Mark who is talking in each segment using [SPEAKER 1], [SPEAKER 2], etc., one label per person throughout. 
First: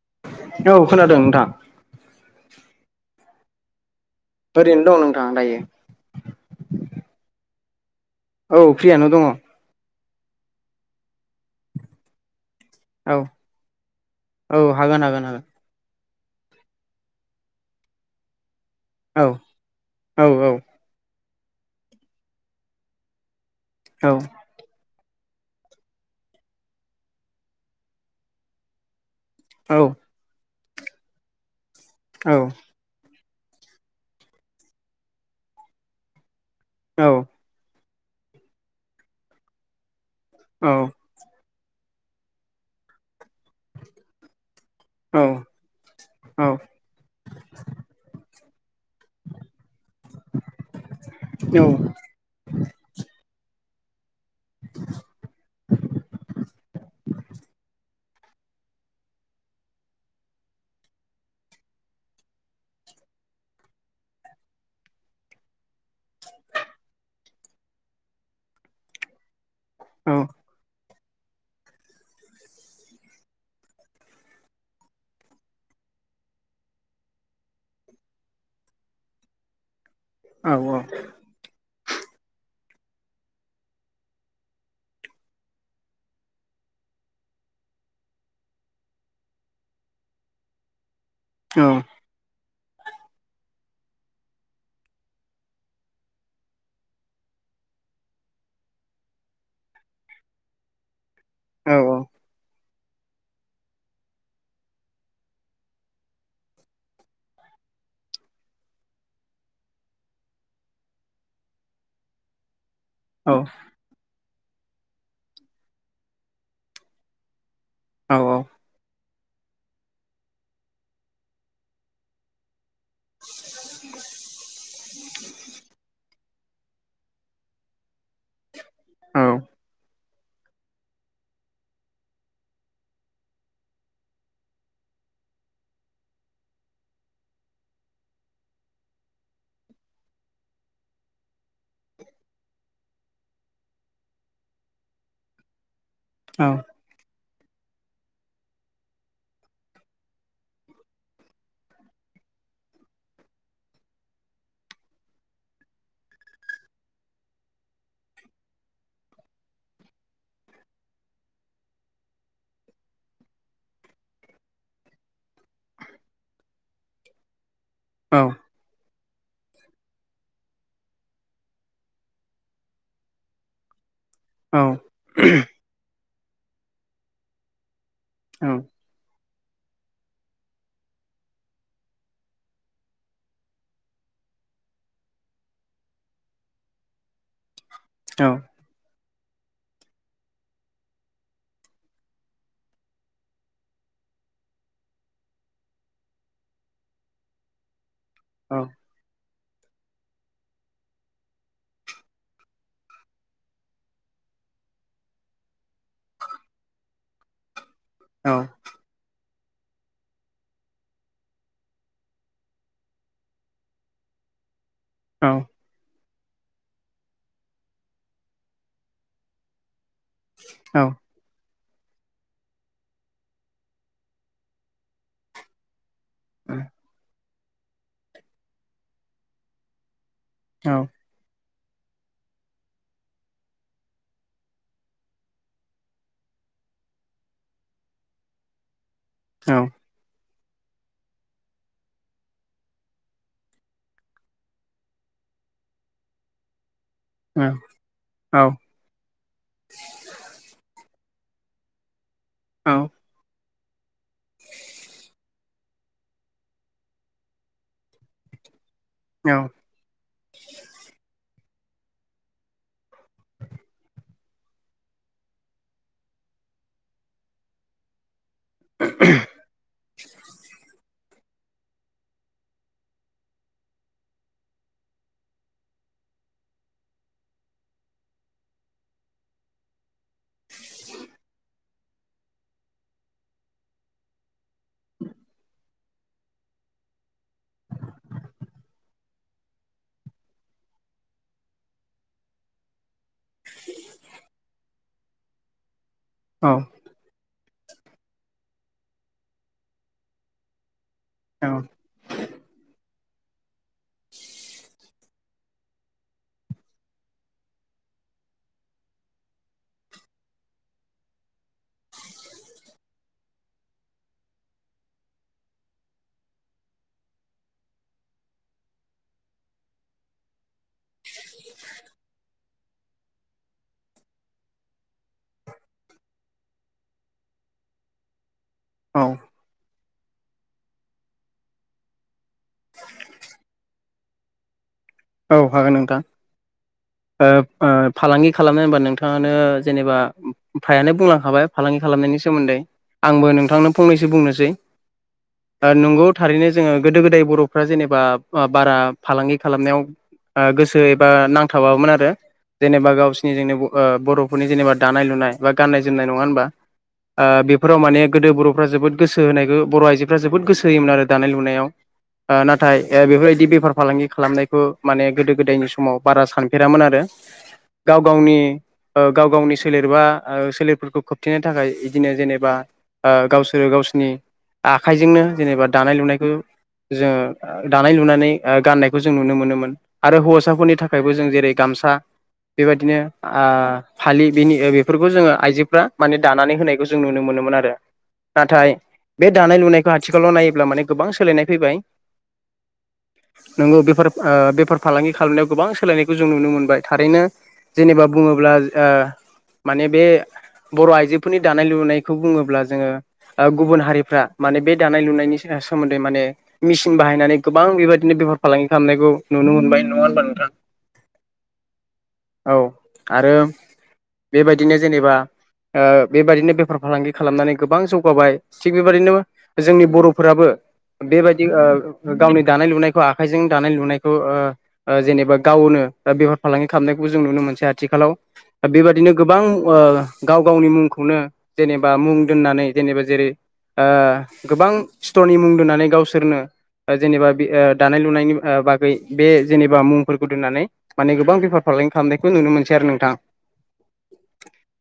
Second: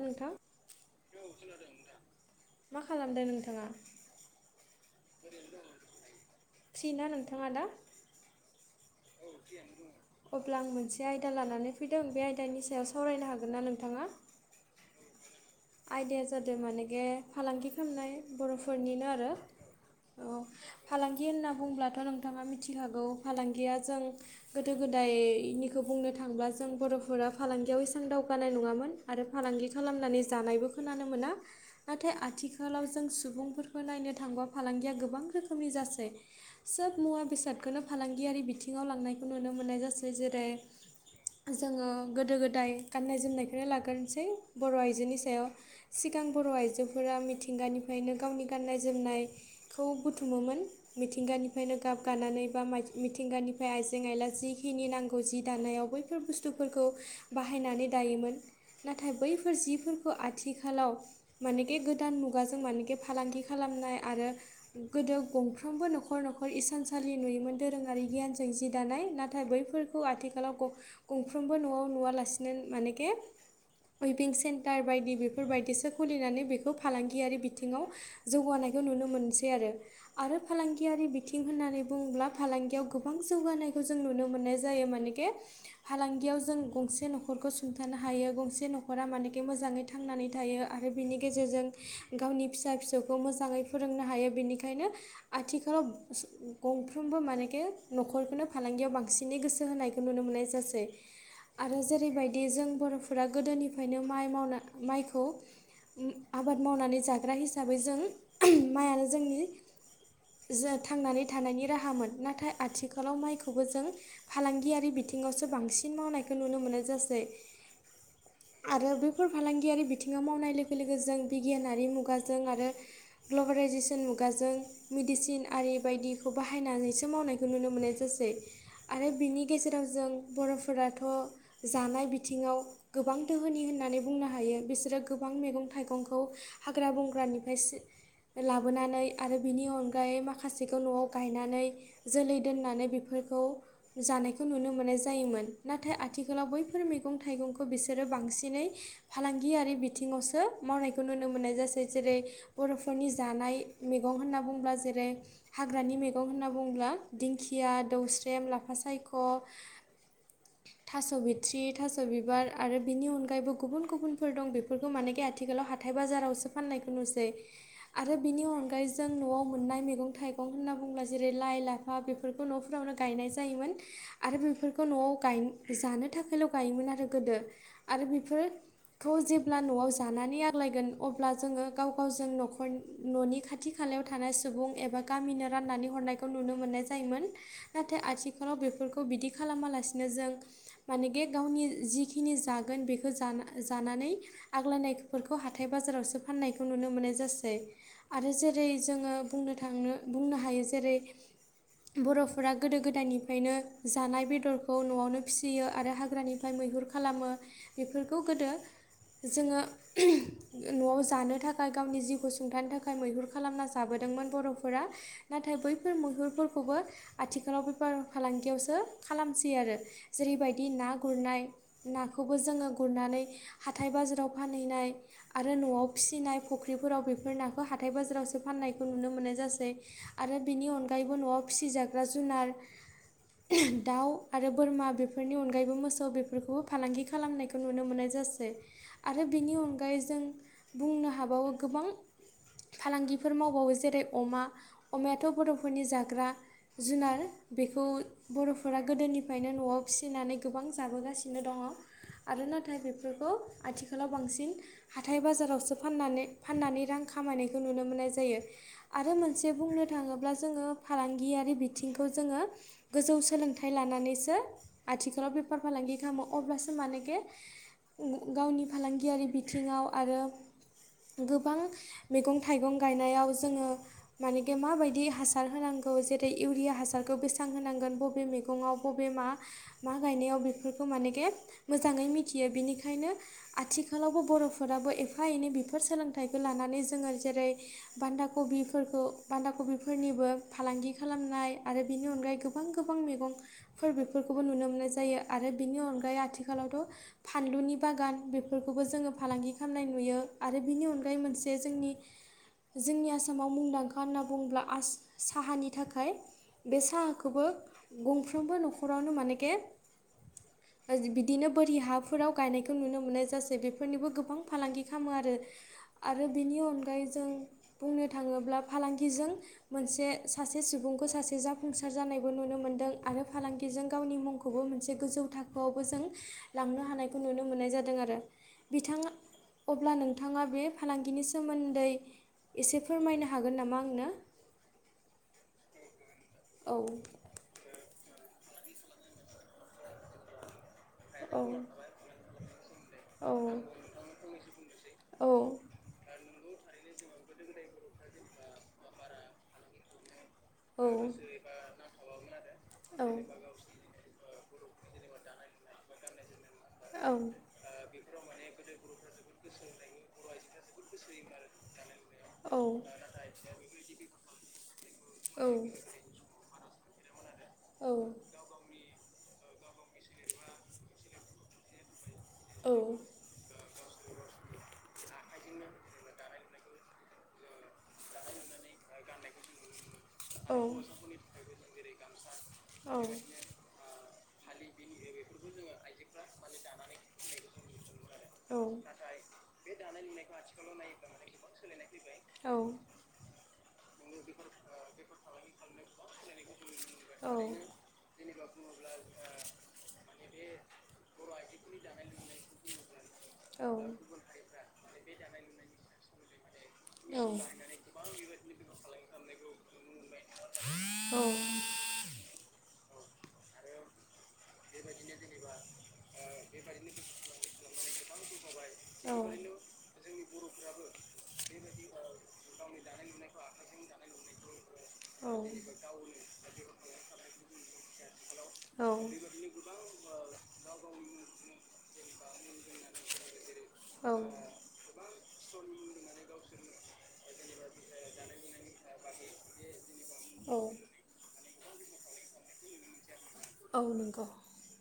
[SPEAKER 1] नोंथां
[SPEAKER 2] औ खोनादों नोंथां
[SPEAKER 1] मा खालामदो नोंथांङा?
[SPEAKER 2] ओरैनो दं नोंथां दायो।
[SPEAKER 1] फ्रि ना नोंथाङा दा
[SPEAKER 2] औ फ्रियानो दंङो।
[SPEAKER 1] अब्ला आं मोनसे आयदा लानानै फैदों बे आयदानि स-
[SPEAKER 2] औ औ हागोन हागोन हागोन।
[SPEAKER 1] आयदाया जादों मानेगे फालांगि खालामनाय बर' फोरनिनो
[SPEAKER 2] औ
[SPEAKER 1] आरो औ फालांगि होनना बुंब्लाथ' नोंथांङा मिथिखागौ फालांगिया जों
[SPEAKER 2] औ
[SPEAKER 1] गोदो गोदाय बेनिखौ बुंनो थांब्ला जों बर'फोरा फालांगियाव इसेबां दावगानाय नंङामोन। आरो फालांगि
[SPEAKER 2] औ
[SPEAKER 1] खालामनानै जानायबो खोनानो मोना नाथाय
[SPEAKER 2] औ
[SPEAKER 1] आथिखालाव जों सुबुंफोरखौ नायनो थांङबा फालांगिया गोबां रोखोमनि जासै सोब
[SPEAKER 2] औ
[SPEAKER 1] मुवा बेसादखौनो फालांगियारि बिथिङाव लांनायखौ नुनो मोन्नाय जासै जेरै जोंङो गोदो गोदाय गाननाय जोमनाय बेखौनो लाग्रोनोसै बर' आइजोनि सायाव सिगां बर' आइजोफोरा मिथिंगानिफ्रायनो गावनि गाननाय जोमनायखौ बुथुमोमोन मिथिंगानिफ्रायनो गाब गानानै बा मिथिंगानि ओमफ्राय आइजें आइला जिखिनि नांगौ जि दानायाव बैफोर बुस्थुफोरखौ बाहायनानै दायोमोन। नाथाय बैफोर जिफोरखौ आथिखालाव मानेखे गोदान मुगाजों मानेखे फालांगि खालाम खानाय आरो गोदो गंफ्रामबो न'खर न'खर हिसानसालि नुयोमोन दोरोंङारि गियान जों जि दानाय नाथाय बैफोरखौ आथिखालाव गंफ्रोमबो न'आव नुवालासिनो मानेखे उइभिं सेन्टार बायदि बेफोरबायदिसो खुलिनानै बेखौ फालांगियारि बिथिंङाव जौगानाय खौ नुनो मोनसै आरो आरो फालांगियारि बिथिं होननानै बुंङोब्ला फालांगियाव गुबुन गोबां जौगानायखौ जों नुनो मोननाय जायो मानेखे फालांगियाव जों गंसे न'खरखौ सुंथानो हायो। थायो गंसे न'खरा माने मोजांङै थांनानै थायो आरो बिनि गेजेरजों गावनि फिसा फिसौखौ मोजांङै फोरोंनो हायो बेनिखायनो आथिखालाव गंफ्रोमबो मानेखे न'खरखौनो फालांगियाव बांसिनै गोसो होनायखौ नुनो मोननाय जासै आरो
[SPEAKER 2] औ
[SPEAKER 1] जेरैबायदि जों बर'फोरा गोदोनिफ्रायनो माइ मावना माइखौ आबाद मावनानै जाग्रा हिसाबै जों माइयानो जोंनि जों थांनानै थानायनि राहामोन नाथाय आथिखालाव
[SPEAKER 2] औ
[SPEAKER 1] माइखौबो जों फालांगियारि बिथिंङावसो बांसिन मावनायखौ नुनो मोनो जासै।
[SPEAKER 2] औ औ।
[SPEAKER 1] बेफ फालांगियारि बिथिंङाव मावनाय लोगो लोगो जों बिगियानारि मुगाजों आरो ग्लबेलाइजेसन मुगाजों मेडिसिन आरि बायदिखौ बाहायनानैसो मावनाय बेखौ नुनो मोननाय जासै आरो बिनि गेजेराव जों बर'फोराथ' जानाय बिथिङाव गोबां दोहोनि होननानै बुंनो हायो बिसोरो गोबां। आं मैगं थाइगंखौ हाग्रा बंग्रानिफ्राय सो। लाबोनानै आरो बिनि अनगायै माखासेखौ न'आव गायनानै। जोलै दोननानै बेफोरखौ जानायखौ नुनो मोननाय जायोमोन। नाथाय आथिखालाव बैफोर मैगं थाइगंखौ। खोब बिसोरो बांसिनै फालांगियारि बिथिङावसो मावनायखौ नुनो मोननाय जासै जेरै। बर'फोरनि जानाय मैगं होनना बुंब्ला जेरै हाग्रानि मैगं होनना बुङोब्ला। दिंखिया दौस्रेम लाफा सायख'। थास' बिथ्रि थास' बिबार आरो बिनि अनगायैबो गुबुन गुबुनफोर दं बेफोरखौ मानेखे आथिखालाव हाथाय हाइ बाजारावसो फाननायखौ नुसै। आरो बिनि अनगायै जों न'आव मोननाय मैगं थाइगं होनना बुङोब्ला जेरै लाइ लाफ फा बेफोरखौ न'फोरावनो गायनाय जायोमोन आरो बेफोरखौ न'आवा गाइन जानो थाख हेल' गायोमोन आरो गोदो आरो बेफोरखौ जे ब्ला न'आव जानानै आग्लायगोन अब्ला जोङो गाव गावजों न'खर न'नि खाथि खालायाव थानाय। [unintelligible] सुबुं एबा गामिनो राननानै हरनायखौ नुनो मोननाय जायोमोन नाथाय आथिखालाव बेफोरखौ खौ बिदि खालामालासिनो जों माने गे गावनि जिखिनि जागोन बेखौ जाना-जाना नै आग्लायनायफोरखौ हाथाय बाजारावसो फाननायखौ नुनो मोननाय जासै आरो जेरै जोङो बुंनो थांनो बुंनो हायो जेरै बर'फोरा गोदो गोदायनिफ्रायनो जानाय बेदरखौ न'आवनो फिसियो आरो हाग्रानिफ्राय मै मैहुर खालामो बेफोरखौ गोदो जोङो न'आव जानो थाखाय गावनि जिउखौ सुंथानो थाखाय मैहुर खालामना जाबोदों मोन बर'फोरा नाथाय बैफोर मैहुरफोर खौबो आथिखालाव बेफार फालांगियावसो खालामसै आरो जेरैबायदि ना गुरनाय नाखौबो जोङो गुरनानै हाथाय बाजाराव फानहैनाय आरो न'आव फिसिनाय फुख्रिफोराव बेफोर नाखौ हाथाय बाजारावसो फाननायखौ नुनो मोननाय जासै। आरो बेनि अनगायैबो न'आव फिसिजाग्रा जुनार [unintelligible] दाउ आरो बोरमा बेफोरनि अनगायैबो मोसौ बेफोरखौबो फालांगि खालामनायखौ नुनो मोननाय जायो। ओसै आरो बिनि अनगायै जों बुंनो हाबावो गोबां फालांगिफोर मावबावयो जेरै अमा अमायाथ' बर'फोरनि जाग्रा जुनार बेखौ बर'फोरा गोदोनिफ्रायनो न'आव फिसिनानै गोबां जाबोगासिनो दङ आरो नाथाय बेफोरखौ आथिखालाव बांसिन हाथाय बाजारावसो फाननानै-फाननानै रां खामायनायखौ नुनो मोननाय जायो। आरो मोनसे बुंनो थाङोब्ला जोङो फालांगि गियारि बिथिंखौ जोङो गोजौ सोलोंथाइ लानानैसो आथिखालाव बेफार फालांगि खालामो। अब्लासो मानेेखे गु गावनि फालांगियारि बिथिङाव आरो गोबां मैगं थाइगं गायनायाव जोङो मानेके माबायदि हासार होनांगौ औ जेरै इउरिया हासारखौ बेसेबां होनांगोन बबे मैगङाव बबे मा-मा गायनायाव बेफोरखौ मानेके मोजाङै मिथियो बिनिखायनो आथिखालावबो बर'फोराबो एफा एनै बेफोर सोलोंथाइखौ लानानै जोङो जेरै बान्दा कबिफोरखौ बान्दा कबिफोरनिबो फालांगि खालामनाय आरो बेनि अनगायै गोबां गोबां मैगंफोर बेफोरखौबो नुनो मोननाय जायो आरो बिनि अनगायै आथिखालावथ' फा फानलुनि बागान बेफोरखौबो जोङो फालांगि खालामनाय नुयो आरो बेनि अनगा मोनसे जोंनि, जोंनि आसामाव मुंदांखा होनना बुङोब्ला आस साहानि थाखाय बे साहाखौबो गंफ्रोमबो न'खरावनो मानेकि [unintelligible] ओज डि बिदिनो बोरि हाफोराव गायनायखौ नुनो मोननाय जासै बेफोरनिबो गोबां फालांगि खालामो आरो। आरो बेनि अनगायै जों बुंनो थाङोब्ला फालांगिजों मोनसे सासे सुबुंखौ सासे जाफुंसार जानायबो नुनो मोन्दों आरो फालांगिजों गावनि मुंखौबो मोनसे गोजौ थाखोआवबो जों लांनो हानायखौ नुनो मोननाय जादों आरो। बिथाङा अब्ला नों नोंथाङा बे फालांगिनि सोमोन्दै एसे फोरमायनो हागोन नामा आंनो।
[SPEAKER 2] औ हागोन नोंथां
[SPEAKER 1] औ
[SPEAKER 2] ओ ओ फालांगि खालामनो होनबा नोंथाङानो जेनेबा फायानो
[SPEAKER 1] औ
[SPEAKER 2] बुंलांखाबाय फालांगि खालामनायनि सोमोन्दै आंबो
[SPEAKER 1] औ
[SPEAKER 2] नोंथांनो फंनैसो बुंनोसै आरो नंगौ थारैनो जोङो गोदो गोदाय बर'फ्रा जेनेबा बारा फालांगि खालामनायाव गोसो
[SPEAKER 1] औ
[SPEAKER 2] एबा नांथाबाबोमोन आरो जेनेबा गावसिोरनि जोंनि बर' फोरनि जेनेबा दानाय लुनाय बा गाननाय जोमनाय नङा होनबा
[SPEAKER 1] औ
[SPEAKER 2] ओ बेफोराव माने गोदो बर'फ्रा जोबोद गोसो होनायखो बर' आइजोफ्रा जोबोद गोसो होयोमोन आरो दानाय लुनायाव ओ
[SPEAKER 1] औ
[SPEAKER 2] नाथाय
[SPEAKER 1] औ
[SPEAKER 2] ए बेफोरबायदि बेफार फालांगि खालामनायखौ माने गोदो
[SPEAKER 1] औ
[SPEAKER 2] गोदायनि समाव बारा सानफेरामोन आरो गाव गावनि ओ गाव गावनि सोलेरबा ओ सोलेरफोरखौ खोबथेनो थाखाय इदिनो जेनेबा ओ गावसोरो गावसो नि आखाइजोंनो जेनेबा दानाय लुनायखौ जोङो दानाय लुनानै गाननायखौ जों नुनो मोनोमोन आरो
[SPEAKER 1] औ
[SPEAKER 2] हौवासाफोरनि थाखायबो जों जेरै गामसा
[SPEAKER 1] औ
[SPEAKER 2] बेबायदिनो आ फालि बेनि ओ बेफोरखौ जोङो आइजोफ्रा माने दानानै होनायखौ जों नुनो मोन नोमोन आरो नाथाय बे दानाय लुनायखौ आथिखालाव नायोब्ला माने गोबां सोलायनाय फैबाय
[SPEAKER 1] औ
[SPEAKER 2] नंगौ बेफोर ओ बेफार फालांगि खालामनायाव गोबां सोलायनायखौ जों नुनो मोनबाय थारैनो जेनेबा बुङोब्लाज ओ माने बे बर' आइजोफोरनि दानाय लुनायखौ बुङोब्ला जोङो गुबुन हारिफ्रा माने बे दानाय लुनायनि से सोमोन्दै माने मेसिन बाहायनानै गोबां बेबायदिनो बेफार फालांगि खालामनायखौ नुनो मोनबाय नङा होनबा नोंथां औ आरो बेबायदिनो जेनेबा ओ बेबायदिनो बेफार फालांगि खालामनानै गोबां जौगाबाय थिग बेबायदिनो जोंनि बर'फोराबो बेबायदि ओ गावनि दानाय लुनायखौ आखाइजों दानाय लुनाय ओ जेनेबा गावनो ओ बेफार फालांगि खालामनायखौ जों नुनो मोनसै आथिखालाव ओ बेबादिनो गोबां ओ गाव गावनि मुंखौनो जेनेबा मुं दोननानै जेनेबा जेरै
[SPEAKER 1] औ
[SPEAKER 2] गोबां स्ट'रनि मुं दोनानै गावसोरनो ओ जेनेबा बि ओ दानाय लुनायनि ओ बाग बे जेनेबा मुंफोरखौ
[SPEAKER 1] औ
[SPEAKER 2] दोननानै माने गोबां बेफार फालांगि खालामनायखौ नुनो मोनसै आरो नोंथां
[SPEAKER 1] औ नंगौ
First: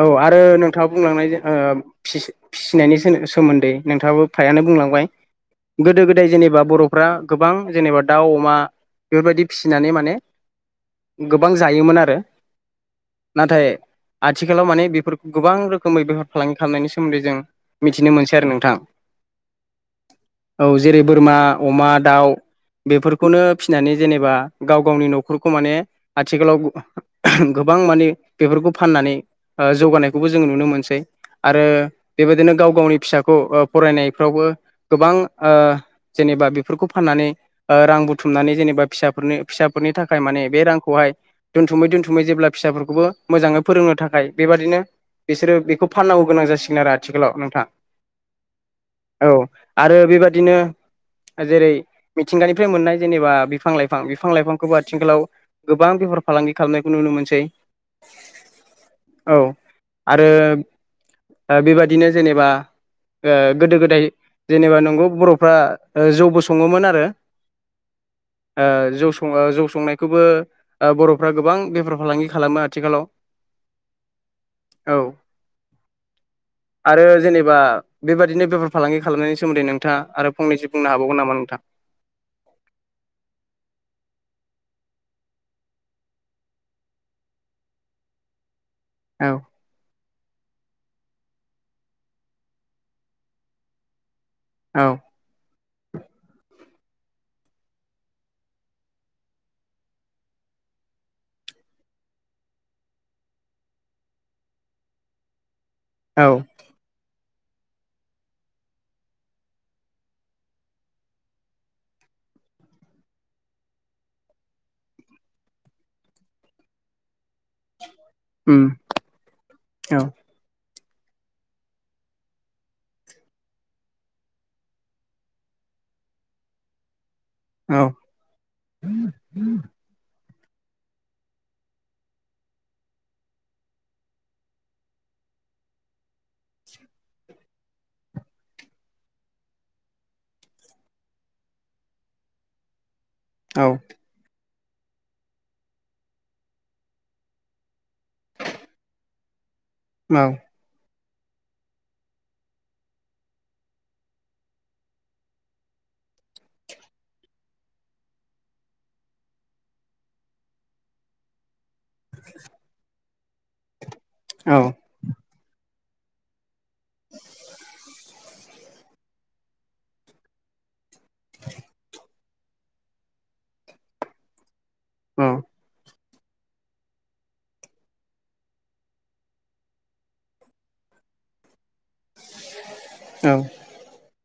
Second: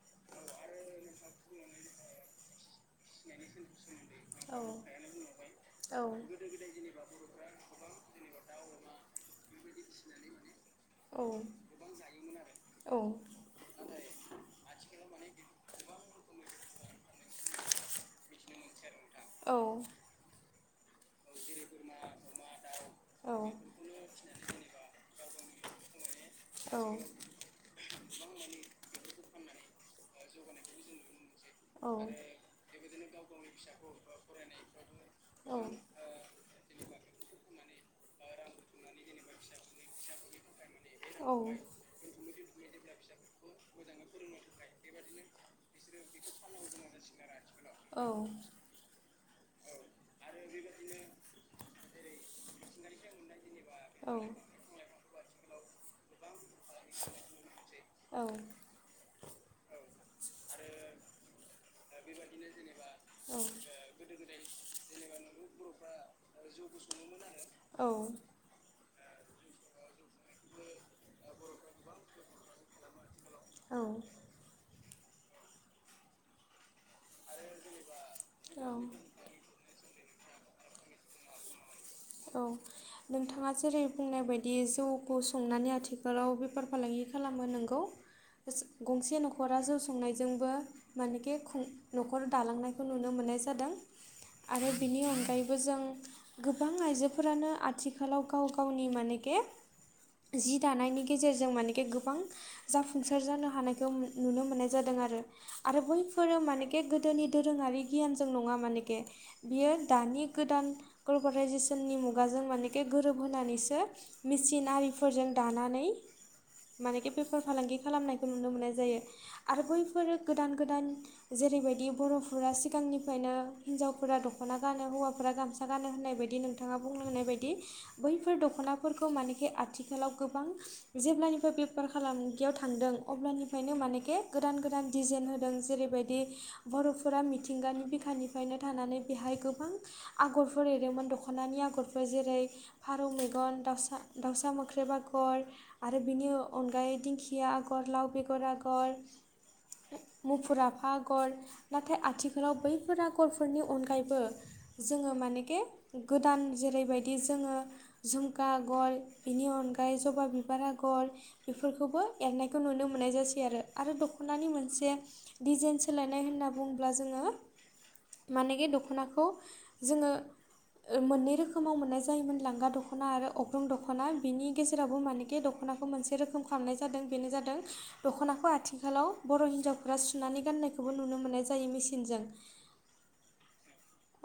[SPEAKER 2] औ आरो नोंथाङा बुंलांनाय ओ फिसि-फिसिनायनि सोमोन्दै नोंथाङाबो
[SPEAKER 1] औ
[SPEAKER 2] फ्रायानो बुंलांबाय
[SPEAKER 1] औ
[SPEAKER 2] गोदो गोदाय जेनेबा बर'फ्रा गोबां जेनेबा दाउ अमा बेबायदि फिसिनानै माने
[SPEAKER 1] औ
[SPEAKER 2] गोबां जायोमोन आरो
[SPEAKER 1] औ
[SPEAKER 2] नाथाय आथिखालाव माने बेफोरखौ गोबां रोखोमै बेफार फालांगि खालामनायनि सोमोन्दै जों मिथिनो मोनासै आरो नोंथां जेरै बोरमा अमा दाउ बेफोरखौनो नानै जेनेबा गाव गावनि न'खरखौ माने आथिखालाव [unintelligible] गोबां माने बेफोरखौ बेफोरखौ फाननानै ओ जौगानायखौबो जोङो नुनो मोनसै आरो
[SPEAKER 1] औ
[SPEAKER 2] बेबायदिनो गाव गावनि फिसाखौ ओ फरायनायफ्रावबो गोबां ओ जेनेबा बेफोरखौ फाननानै ओ रा थुमनानै जेनेबा फिसाफोरनो फिसाफोरनि थाखाय माने बे रांखौहाय दोनथुमै दोनथुमै जेब्ला फिसाफोरखौबो मोजाङै फोरोंनो थाखाय बेबादिनो बिसोरो बेखौ फाननांगौ गोनां जासिगोन आरो आथिखालाव नोंथां औ आरो बेबादिनो जेरै मिथिंगानिफ्राय मोननाय जेनेबा बिफां लाइफां बिफां लाइफांखौबो आथिंखालाव गोबां बेफार फालांगि खालामनायखौ नुनो मोनसै
[SPEAKER 1] औ
[SPEAKER 2] औ आरो ओ बेबायदिनो जेनेबा ओ गोदो गोदाय जेनेबा नंगौ बर'फ्रा ओ जौ बो सङोमोन आरो ओ जौ सङो जौ संनाय खोबो ओ बर'फ्रा गोबां बेफार फालांगि खालामो आथिखालाव
[SPEAKER 1] औ
[SPEAKER 2] औ आरो जेनेबा बेबादिनो
[SPEAKER 1] औ
[SPEAKER 2] बेफार फालांगि खालामनायनि सोमोन्दै नोंथाङा आरो फंनैसो बुंनो हाबावगोन नामा नोंथां
[SPEAKER 1] औ नोंथाङा जेरै बुंनाय बायदि जौखौ संनानै आथिखालाव बेफार फालांगि खालामो नों नोंगौ। गंसे
[SPEAKER 2] औ
[SPEAKER 1] न'खरा जौ संनायजोंबो मानेखि न'खर दालांनाय नुनो मोननाय जादों आरो
[SPEAKER 2] औ
[SPEAKER 1] बिनि अनायैबो जों गो गोबां आइजोफोरानो आथिखालाव गाव गावनि मानेके जि दानायनि गेजेरजों मानखि गोबां जाफुंसार जानो हानायखौ नुनो मोननाय जादों। आरो
[SPEAKER 2] औ
[SPEAKER 1] बैफोर मानेकि गोदोनि दोरोङारि गियान जों नङा मानेके बियो दानि गोदान ग्लबेलाइजेसननि मुगा मानेखे गोरोब होनानैसो मेसिन आरिफोरजों दानानै मानेखे बेफार फालांगि खालामनायखौ नुनो
[SPEAKER 2] उम
[SPEAKER 1] मोननाय जायो आरो
[SPEAKER 2] औ
[SPEAKER 1] बैफोरो गोदान गोदान जेरै बायदि बर' फोरा सिगांनिफ्रायनो हिन्जावफोरा दख'ना गानो हौवाफोरा गामसा गानो होननाय बायदि नोंथाङा बुंलांनाय बायदि
[SPEAKER 2] औ
[SPEAKER 1] बैफोर दख'नाफोरखौ मानेखे आथिखालाव गोबां जेब्लानि बेफार फालांगियाव थांदों अब्लानिफ्रायनो मानेके गोदान गोदान दिजाइन होदों जेरैबायदि बर' फोरा मिथिंगानि बिखानिफ्रायनो थानानै बेहाय गोबां आगरफोर एरोमोन दख'नानि आगरफोर। जेरै फारौ मेगन
[SPEAKER 2] औ
[SPEAKER 1] दावसा दाउसा मो ख्रेब आगर आरो बेनि अनगायै दिंखिया आगर लाव बेगर आगर।
[SPEAKER 2] औ
[SPEAKER 1] मुफुर आफा आगर। नाथाय आथिखालाव बैफोर आगरफोरनि अनगायैबो जोङो मानेखे गोदान जे जेरैबायदि जोङो झुमखा आगर बिनि अनगायै जबा बिबार आगर बेफो फोरखौबो एरनायखौ नुनो मोननाय जासै आरो आरो दख'नानि
[SPEAKER 2] औ
[SPEAKER 1] मोनसे डिजाइन सोलायनाय होनना अब्ला जोङो मानेेखे दख'नाखौ जोङो ओ मोननै रोखोमाव मोननाय जायोमोन लांगा दख'ना आरो अग्रं दख'ना बिनि गेजेरावबो
[SPEAKER 2] औ
[SPEAKER 1] मानिकि दख'नाखौ मोनसे रोखोम खालामनाय जादों बेनो जादों दख'नाखौ आथिखालाव बर' हिनजावफोरा सुनानै गाननायखौबो नुनो मोननाय जा सिनजों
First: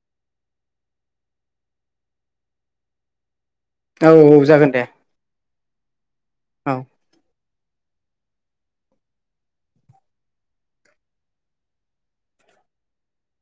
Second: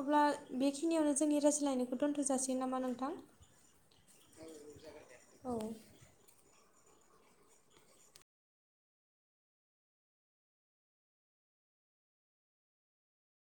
[SPEAKER 1] अब्ला बेखिनियावनो जोंनि रायज्लायनायखौ दोनथ' जासिगोन नामा नोंथां?
[SPEAKER 2] औ औ जागोन दे।
[SPEAKER 1] औ।
[SPEAKER 2] औ।